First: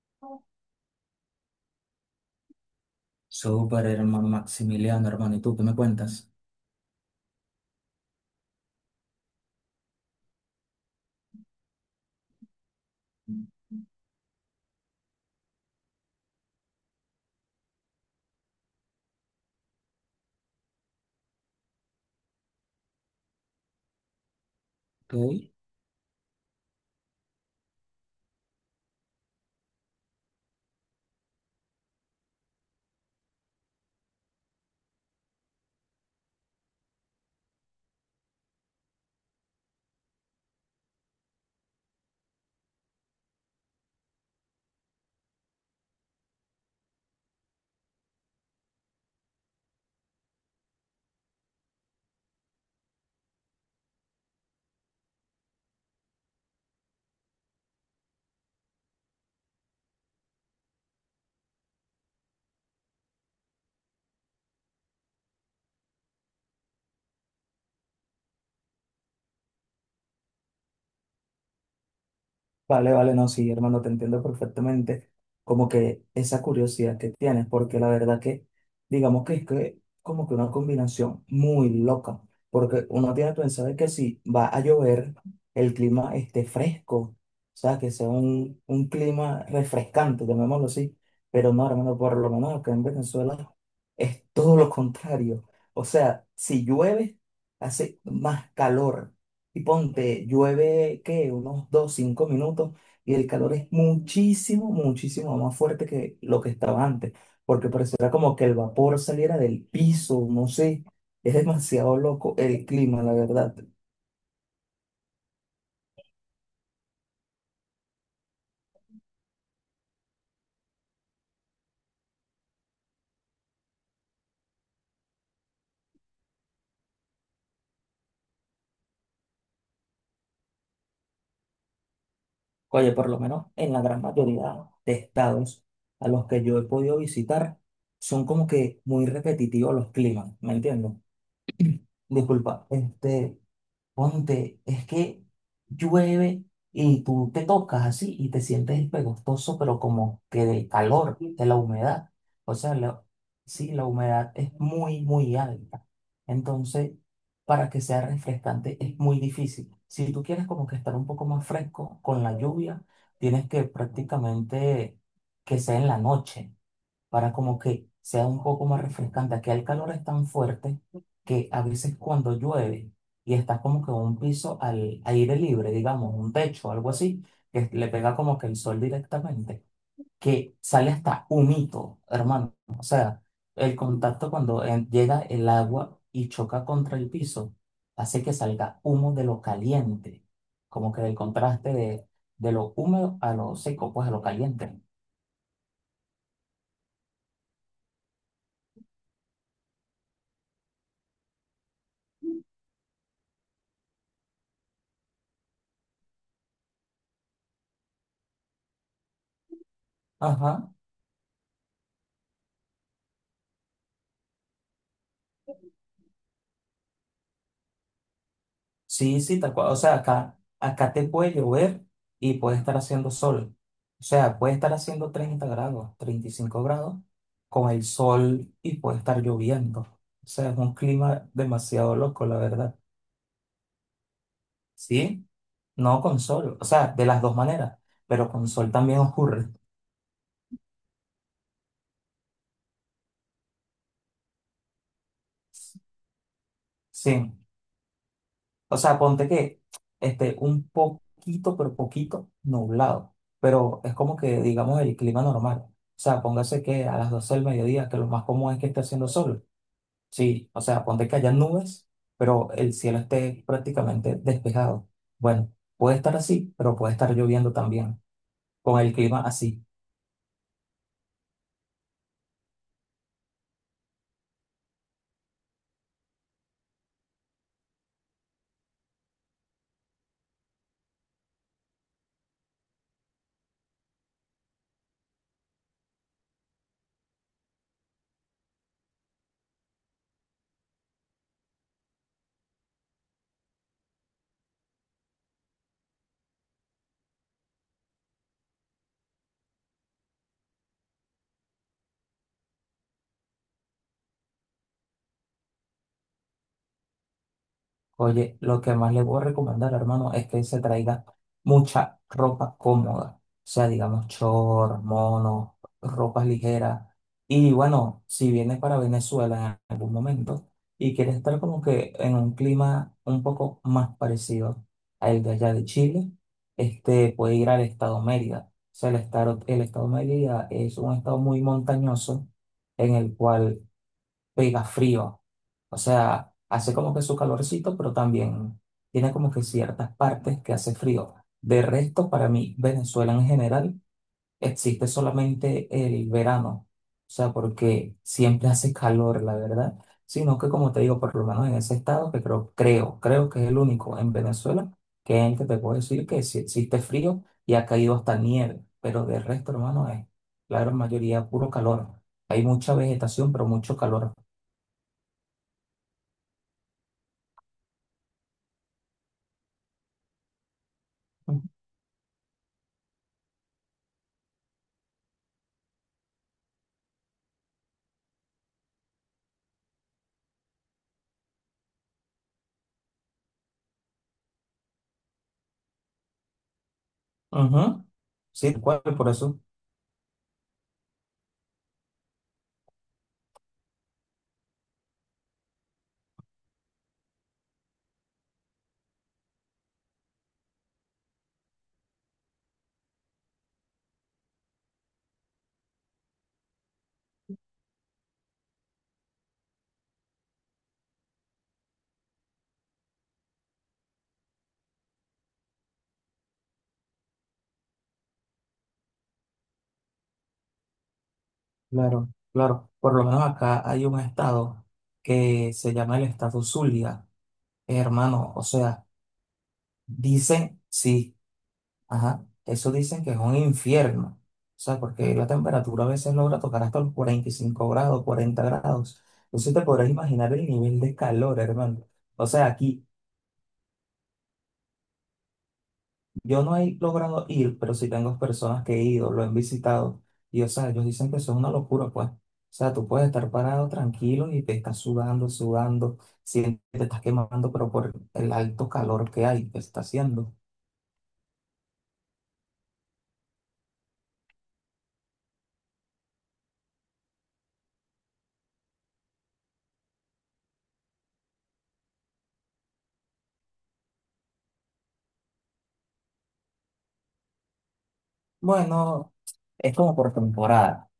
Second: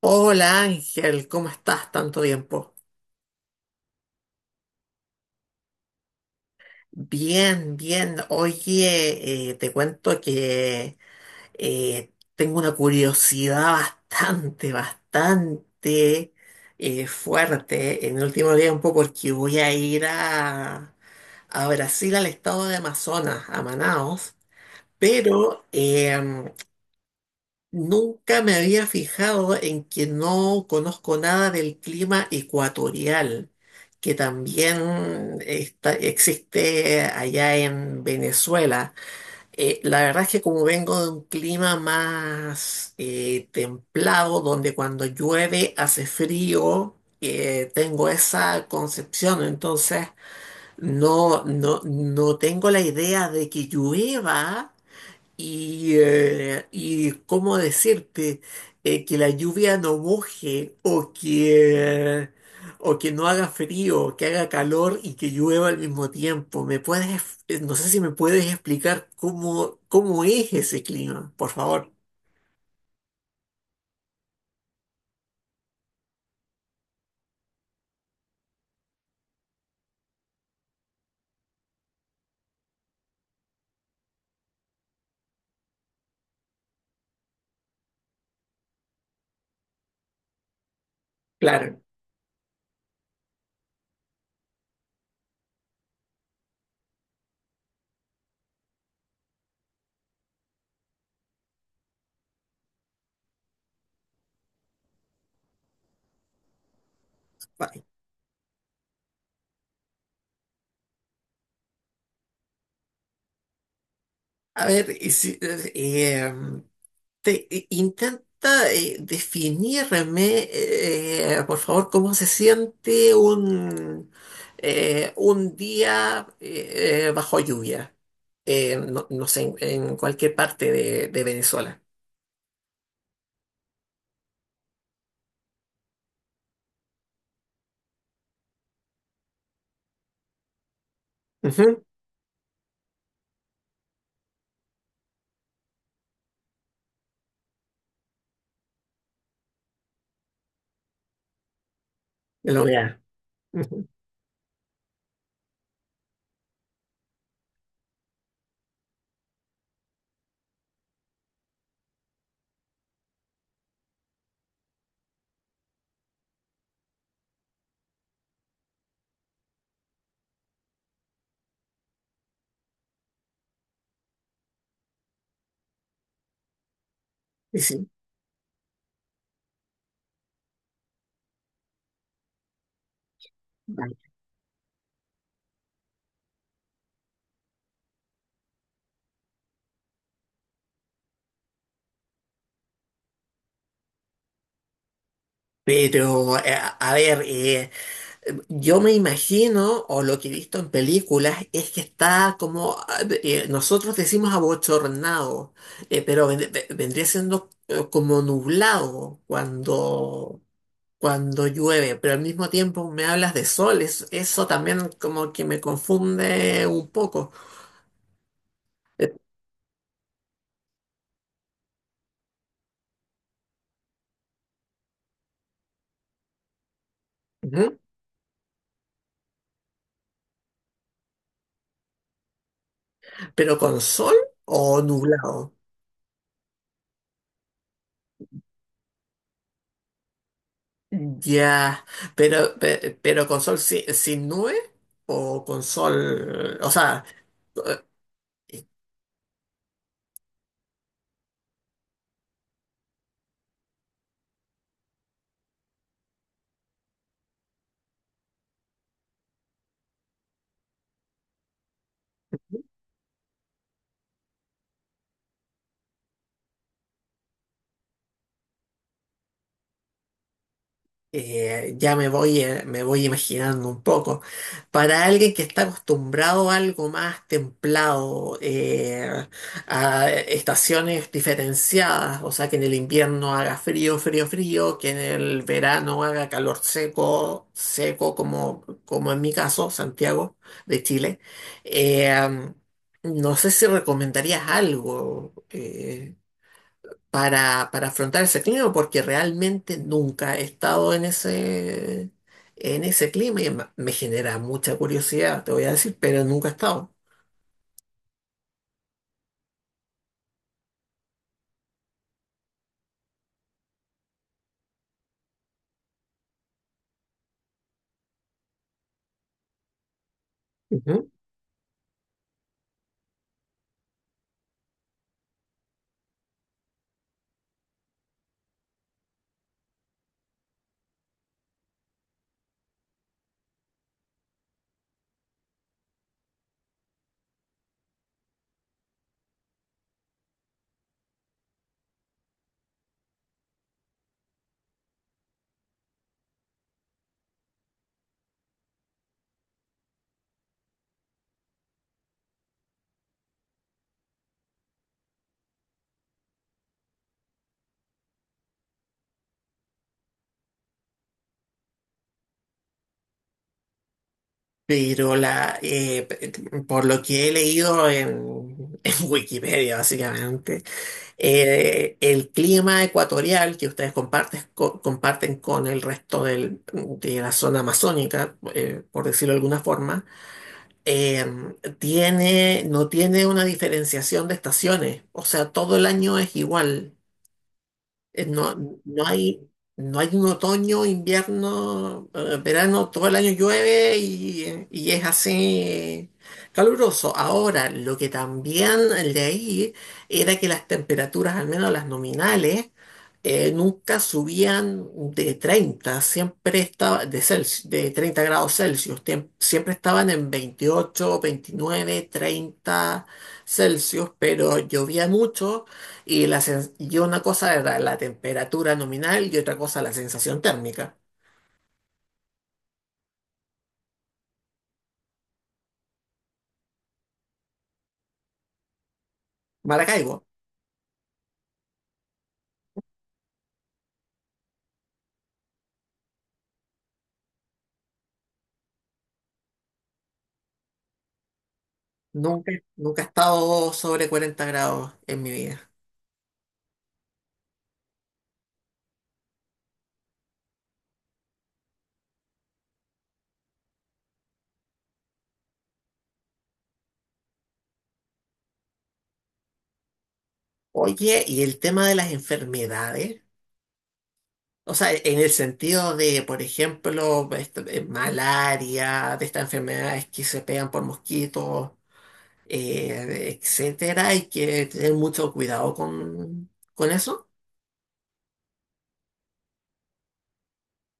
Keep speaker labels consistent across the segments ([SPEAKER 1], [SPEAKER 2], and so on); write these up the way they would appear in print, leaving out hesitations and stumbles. [SPEAKER 1] Hola Ángel, ¿cómo estás? Tanto tiempo.
[SPEAKER 2] Súper, hermano Maximiliano, hermano, ¿y tú qué me cuentas?
[SPEAKER 1] Bien, bien. Oye, te cuento que tengo una curiosidad bastante fuerte en el último tiempo porque voy a ir a Brasil, al estado de Amazonas, a Manaos,
[SPEAKER 2] Ok.
[SPEAKER 1] pero nunca me había fijado en que no conozco nada del clima ecuatorial, que también existe allá en Venezuela. La verdad es que como vengo de un clima más templado, donde cuando llueve hace frío, tengo esa concepción, entonces no tengo la idea de que llueva y cómo decirte que la lluvia no moje, o que no haga frío, que haga calor y que llueva al mismo tiempo. ¿Me puedes, no sé si me puedes explicar cómo es ese clima, por favor?
[SPEAKER 2] Vale, vale, no, sí, hermano, te entiendo perfectamente. Como que esa curiosidad que tienes, porque la verdad que, digamos que es que como que una combinación muy loca, porque uno tiene pensado que si va a llover, el clima esté fresco, o sea, que sea un clima refrescante, llamémoslo así, pero no,
[SPEAKER 1] Claro.
[SPEAKER 2] hermano, por lo menos acá en Venezuela es todo lo contrario. O sea, si llueve, hace más calor. Y ponte, llueve, ¿qué? Unos 2 5 minutos y el calor es muchísimo, muchísimo más fuerte que lo que estaba antes, porque
[SPEAKER 1] Vale.
[SPEAKER 2] pareciera como que el vapor saliera del piso, no sé, es demasiado loco el clima, la verdad.
[SPEAKER 1] A ver, y intenta definirme, por favor, cómo se siente un día bajo lluvia. No, no sé, en cualquier parte de Venezuela.
[SPEAKER 2] Oye, por lo menos en la gran mayoría de estados a los que yo he podido visitar, son como que muy repetitivos los climas, ¿me entiendes?
[SPEAKER 1] Ujú,
[SPEAKER 2] Disculpa, este, ponte, es que llueve y tú te tocas así y te sientes pegostoso, pero como que de calor, de la humedad.
[SPEAKER 1] en
[SPEAKER 2] O
[SPEAKER 1] la
[SPEAKER 2] sea,
[SPEAKER 1] humedad.
[SPEAKER 2] sí, la
[SPEAKER 1] Ujú,
[SPEAKER 2] humedad es muy, muy alta. Entonces, para que sea refrescante es muy difícil. Si tú quieres como que estar un poco más fresco con la lluvia, tienes que prácticamente que sea en la noche para como que sea un poco más refrescante. Aquí el calor es tan fuerte que a veces cuando llueve y estás como que un piso al aire libre, digamos, un techo, algo así,
[SPEAKER 1] y
[SPEAKER 2] que
[SPEAKER 1] sí.
[SPEAKER 2] le pega como que el sol directamente, que sale hasta humito, hermano. O sea, el
[SPEAKER 1] Vale.
[SPEAKER 2] contacto cuando llega el agua y choca contra el piso, hace que salga humo de lo caliente, como que del contraste de lo húmedo a lo seco, pues a lo caliente.
[SPEAKER 1] Pero, a ver, yo me imagino, o lo que he visto en películas, es que está como, nosotros decimos abochornado, pero vendría siendo como nublado
[SPEAKER 2] Ajá.
[SPEAKER 1] cuando llueve, pero al mismo tiempo me hablas de sol, eso también como que me confunde un poco. Eh,
[SPEAKER 2] Sí, sí, tal cual. O sea, acá te puede llover y puede estar haciendo sol. O sea, puede estar haciendo 30 grados, 35 grados con
[SPEAKER 1] ujú,
[SPEAKER 2] el sol y puede estar lloviendo. O sea, es un clima demasiado loco, la verdad.
[SPEAKER 1] ¿Pero con sol o
[SPEAKER 2] ¿Sí?
[SPEAKER 1] nublado?
[SPEAKER 2] No con sol. O sea, de las dos maneras, pero con sol también ocurre.
[SPEAKER 1] Ya, pero, pero con sol sin nube o con sol, o sea...
[SPEAKER 2] Sí.
[SPEAKER 1] eh,
[SPEAKER 2] O sea, ponte que este, un poquito, pero poquito nublado. Pero es como que, digamos, el clima normal. O sea, póngase que a las 12 del mediodía, que lo más común es que esté haciendo sol. Sí, o sea, ponte que haya nubes, pero el cielo esté prácticamente despejado. Bueno, puede estar así, pero puede estar lloviendo también, con el clima así.
[SPEAKER 1] ya me voy imaginando un poco. Para alguien que está acostumbrado a algo más templado, a estaciones diferenciadas, o sea, que en el invierno haga frío, frío, frío, que en el verano haga calor seco, seco, como en mi caso, Santiago de Chile, eh, no sé si recomendarías algo. Para afrontar ese clima, porque realmente nunca he estado en en ese clima y me genera mucha curiosidad, te voy a decir, pero nunca he estado.
[SPEAKER 2] Oye, lo que más le puedo recomendar, hermano, es que se traiga mucha ropa cómoda. O sea, digamos, short, mono, ropas ligeras. Y bueno, si vienes para Venezuela en algún momento y
[SPEAKER 1] Ujú.
[SPEAKER 2] quieres estar como que en un clima un poco más parecido al de allá de Chile, este puede ir al estado Mérida. O sea, el estado Mérida es un estado muy montañoso en el cual pega frío. O sea, hace como que su calorcito, pero también tiene como que ciertas partes que hace frío. De resto, para mí, Venezuela en general, existe solamente el verano. O sea, porque siempre hace calor, la verdad. Sino que, como te digo, por lo menos en ese estado, que creo, creo, creo que es el único en Venezuela, que es el que te puedo decir que sí existe frío y ha caído hasta nieve. Pero de resto, hermano, es la gran mayoría puro calor. Hay mucha vegetación, pero mucho calor.
[SPEAKER 1] Pero por lo que he leído en, en Wikipedia, básicamente, el clima ecuatorial que ustedes comparten, comparten con el resto de la zona amazónica, por decirlo de alguna forma, no tiene una diferenciación de estaciones, o sea, todo el año es igual.
[SPEAKER 2] Ujú, sí,
[SPEAKER 1] No,
[SPEAKER 2] tal cual,
[SPEAKER 1] no
[SPEAKER 2] por eso,
[SPEAKER 1] hay, no hay un otoño, invierno, verano, todo el año llueve y es así caluroso. Ahora, lo que también leí era que las temperaturas, al menos las nominales, nunca subían de 30, siempre estaba de Celsius, de 30 grados Celsius, siempre estaban en 28, 29, 30 Celsius, pero llovía mucho y, y una cosa era la temperatura nominal y otra cosa la sensación térmica.
[SPEAKER 2] claro, claro. Por lo menos acá hay un estado que se llama el estado Zulia, hermano. O sea,
[SPEAKER 1] Maracaibo,
[SPEAKER 2] dicen, sí, ajá, eso dicen que es un infierno. O sea, porque la temperatura a veces logra tocar hasta los 45 grados, 40 grados. Entonces te podrás imaginar el nivel de calor, hermano. O sea, aquí
[SPEAKER 1] nunca he estado sobre 40 grados en mi vida.
[SPEAKER 2] yo no he logrado ir, pero sí tengo personas que he ido, lo han visitado, y o sea, ellos dicen que eso es una locura, pues. O sea, tú puedes estar parado tranquilo y te estás sudando, sudando, sientes que te estás quemando, pero por el alto calor que hay, que está haciendo.
[SPEAKER 1] Oye, y el tema de las enfermedades, o sea, en el sentido de, por ejemplo, malaria, de estas enfermedades que se pegan por mosquitos, etcétera, hay que tener mucho cuidado con eso.
[SPEAKER 2] Bueno, es como por temporada.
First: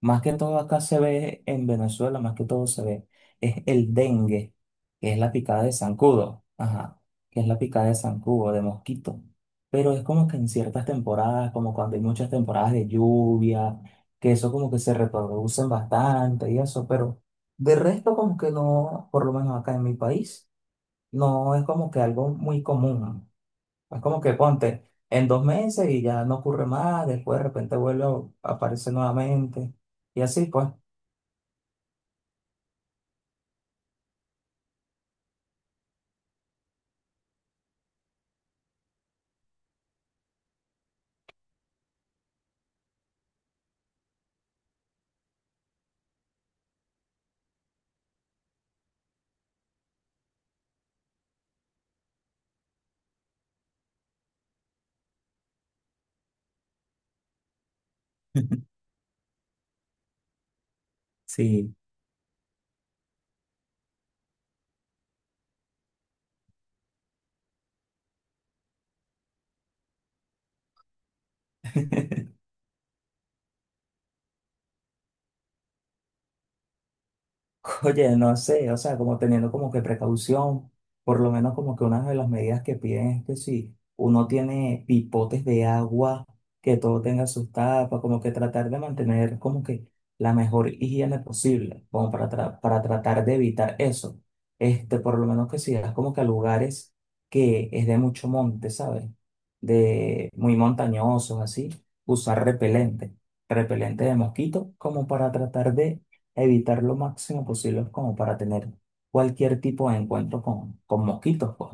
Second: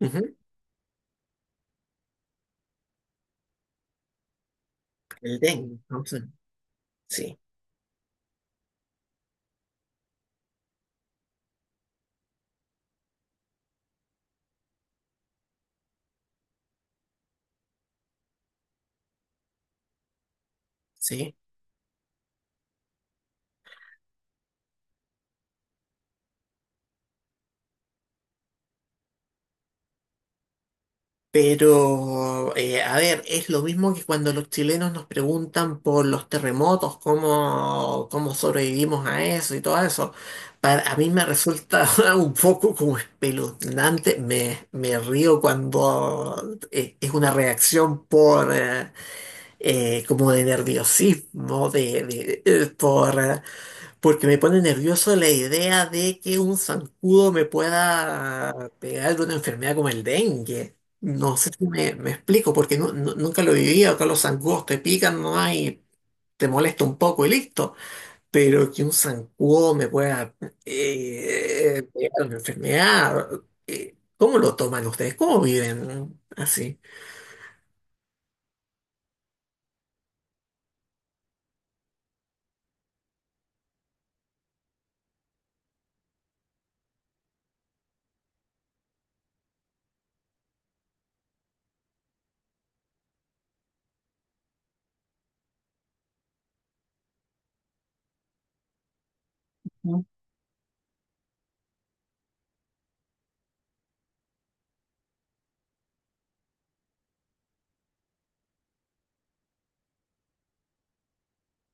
[SPEAKER 2] Más que
[SPEAKER 1] Ujú.
[SPEAKER 2] todo acá se ve en Venezuela, más que todo se ve, es el dengue, que es la
[SPEAKER 1] El
[SPEAKER 2] picada
[SPEAKER 1] dengue,
[SPEAKER 2] de
[SPEAKER 1] entonces,
[SPEAKER 2] zancudo, ajá,
[SPEAKER 1] sí,
[SPEAKER 2] que es la picada de zancudo, de mosquito. Pero es como que en ciertas temporadas, como cuando hay muchas temporadas de lluvia, que eso como que se reproducen bastante y eso, pero de resto como que no, por lo menos acá en mi país,
[SPEAKER 1] sí.
[SPEAKER 2] no es como que algo muy común. Es como que ponte en 2 meses y ya no ocurre más, después de repente vuelve a aparecer nuevamente. Y así, pues.
[SPEAKER 1] Pero, a ver, es lo mismo que cuando los chilenos nos preguntan por los terremotos, cómo sobrevivimos a eso y todo eso. A mí me resulta un poco como espeluznante, me río cuando es una reacción como de nerviosismo, porque me pone nervioso la idea de que un zancudo me pueda pegar de una enfermedad como el dengue. No sé si
[SPEAKER 2] Sí.
[SPEAKER 1] me explico, porque nunca lo viví. Acá los zancudos te pican nomás y te molesta un poco y listo. Pero que un zancudo me pueda pegar una enfermedad, ¿cómo lo toman ustedes? ¿Cómo viven así?
[SPEAKER 2] Oye, no sé, o sea, como teniendo como que precaución, por lo menos como que una de las medidas que piden es que si uno tiene pipotes de agua, que todo tenga sus tapas, como que tratar de mantener como que la mejor higiene posible, como para, para tratar de evitar eso. Este, por lo menos que si vas como que a lugares que es de mucho monte, ¿sabes? De muy montañosos, así, usar repelente repelente de mosquito como para tratar de evitar lo máximo posible como para tener cualquier tipo de encuentro con mosquitos, pues.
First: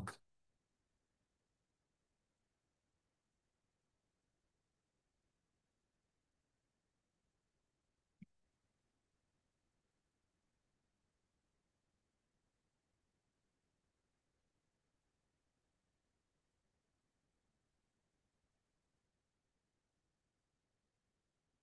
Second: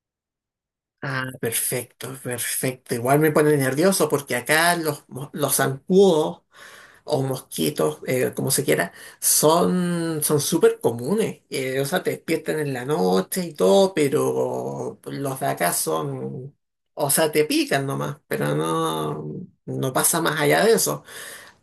[SPEAKER 1] Ah, perfecto, perfecto. Igual me pone nervioso porque acá los zancudos. O mosquitos, como se quiera, son súper comunes. O sea, te despiertan en la noche y todo, pero los de acá son, o sea, te pican nomás, pero no pasa más allá de eso.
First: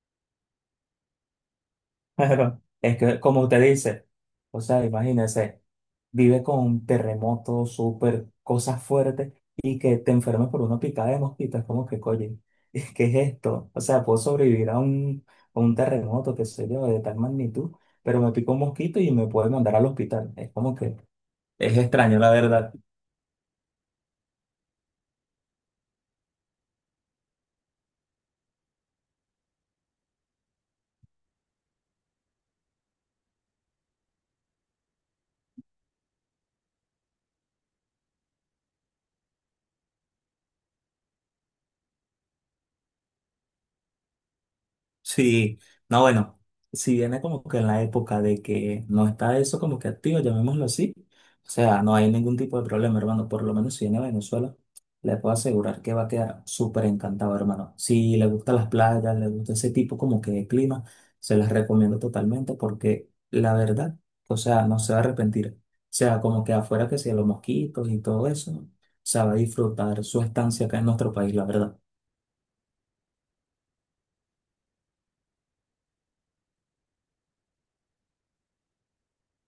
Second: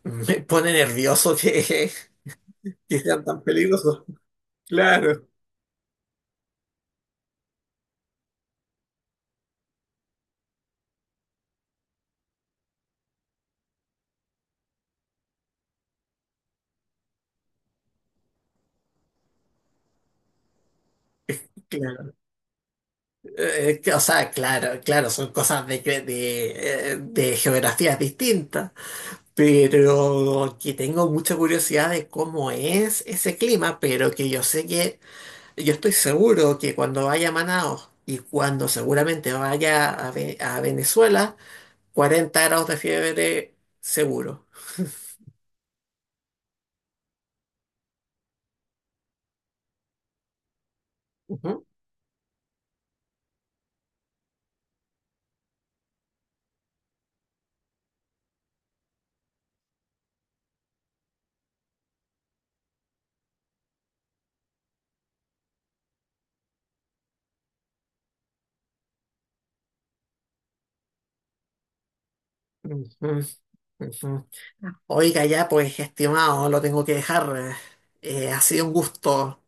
[SPEAKER 1] Me pone nervioso que,
[SPEAKER 2] Pero es
[SPEAKER 1] que
[SPEAKER 2] que,
[SPEAKER 1] sean
[SPEAKER 2] como
[SPEAKER 1] tan
[SPEAKER 2] usted
[SPEAKER 1] peligrosos.
[SPEAKER 2] dice, o sea,
[SPEAKER 1] Claro,
[SPEAKER 2] imagínese, vive con terremotos, súper, cosas fuertes y que te enfermes por una picada de mosquitos, es como que, oye, ¿qué es esto? O sea, puedo sobrevivir a un terremoto, qué sé yo, de tal magnitud, pero me pico un mosquito y me puede mandar al hospital. Es como que es
[SPEAKER 1] claro.
[SPEAKER 2] extraño, la verdad.
[SPEAKER 1] O sea, claro, claro, son cosas de geografías distintas. Pero que tengo mucha curiosidad de cómo es ese clima, pero que yo sé que, yo estoy seguro que cuando vaya a Manaos y cuando seguramente vaya a Venezuela, 40 grados de fiebre seguro.
[SPEAKER 2] Sí, no, bueno, si viene como que en la época de que no está eso como que activo, llamémoslo así, o
[SPEAKER 1] Ujú,
[SPEAKER 2] sea, no hay ningún tipo de problema, hermano, por lo menos si viene a Venezuela, le puedo asegurar que va a quedar súper encantado, hermano. Si le gustan las playas, le gusta ese tipo como que de clima, se las recomiendo totalmente porque la verdad, o sea, no se va a arrepentir. O sea, como que afuera que sea los mosquitos y todo eso, o sea, va a disfrutar su estancia acá en nuestro país, la verdad.
[SPEAKER 1] ujú, ujú. Oiga, ya pues, estimado, lo tengo que dejar. Ha sido un gusto.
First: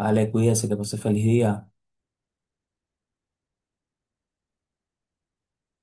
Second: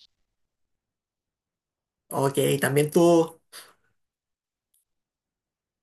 [SPEAKER 2] Vale, cuídese, que pase feliz día.
[SPEAKER 1] Ok, también tú.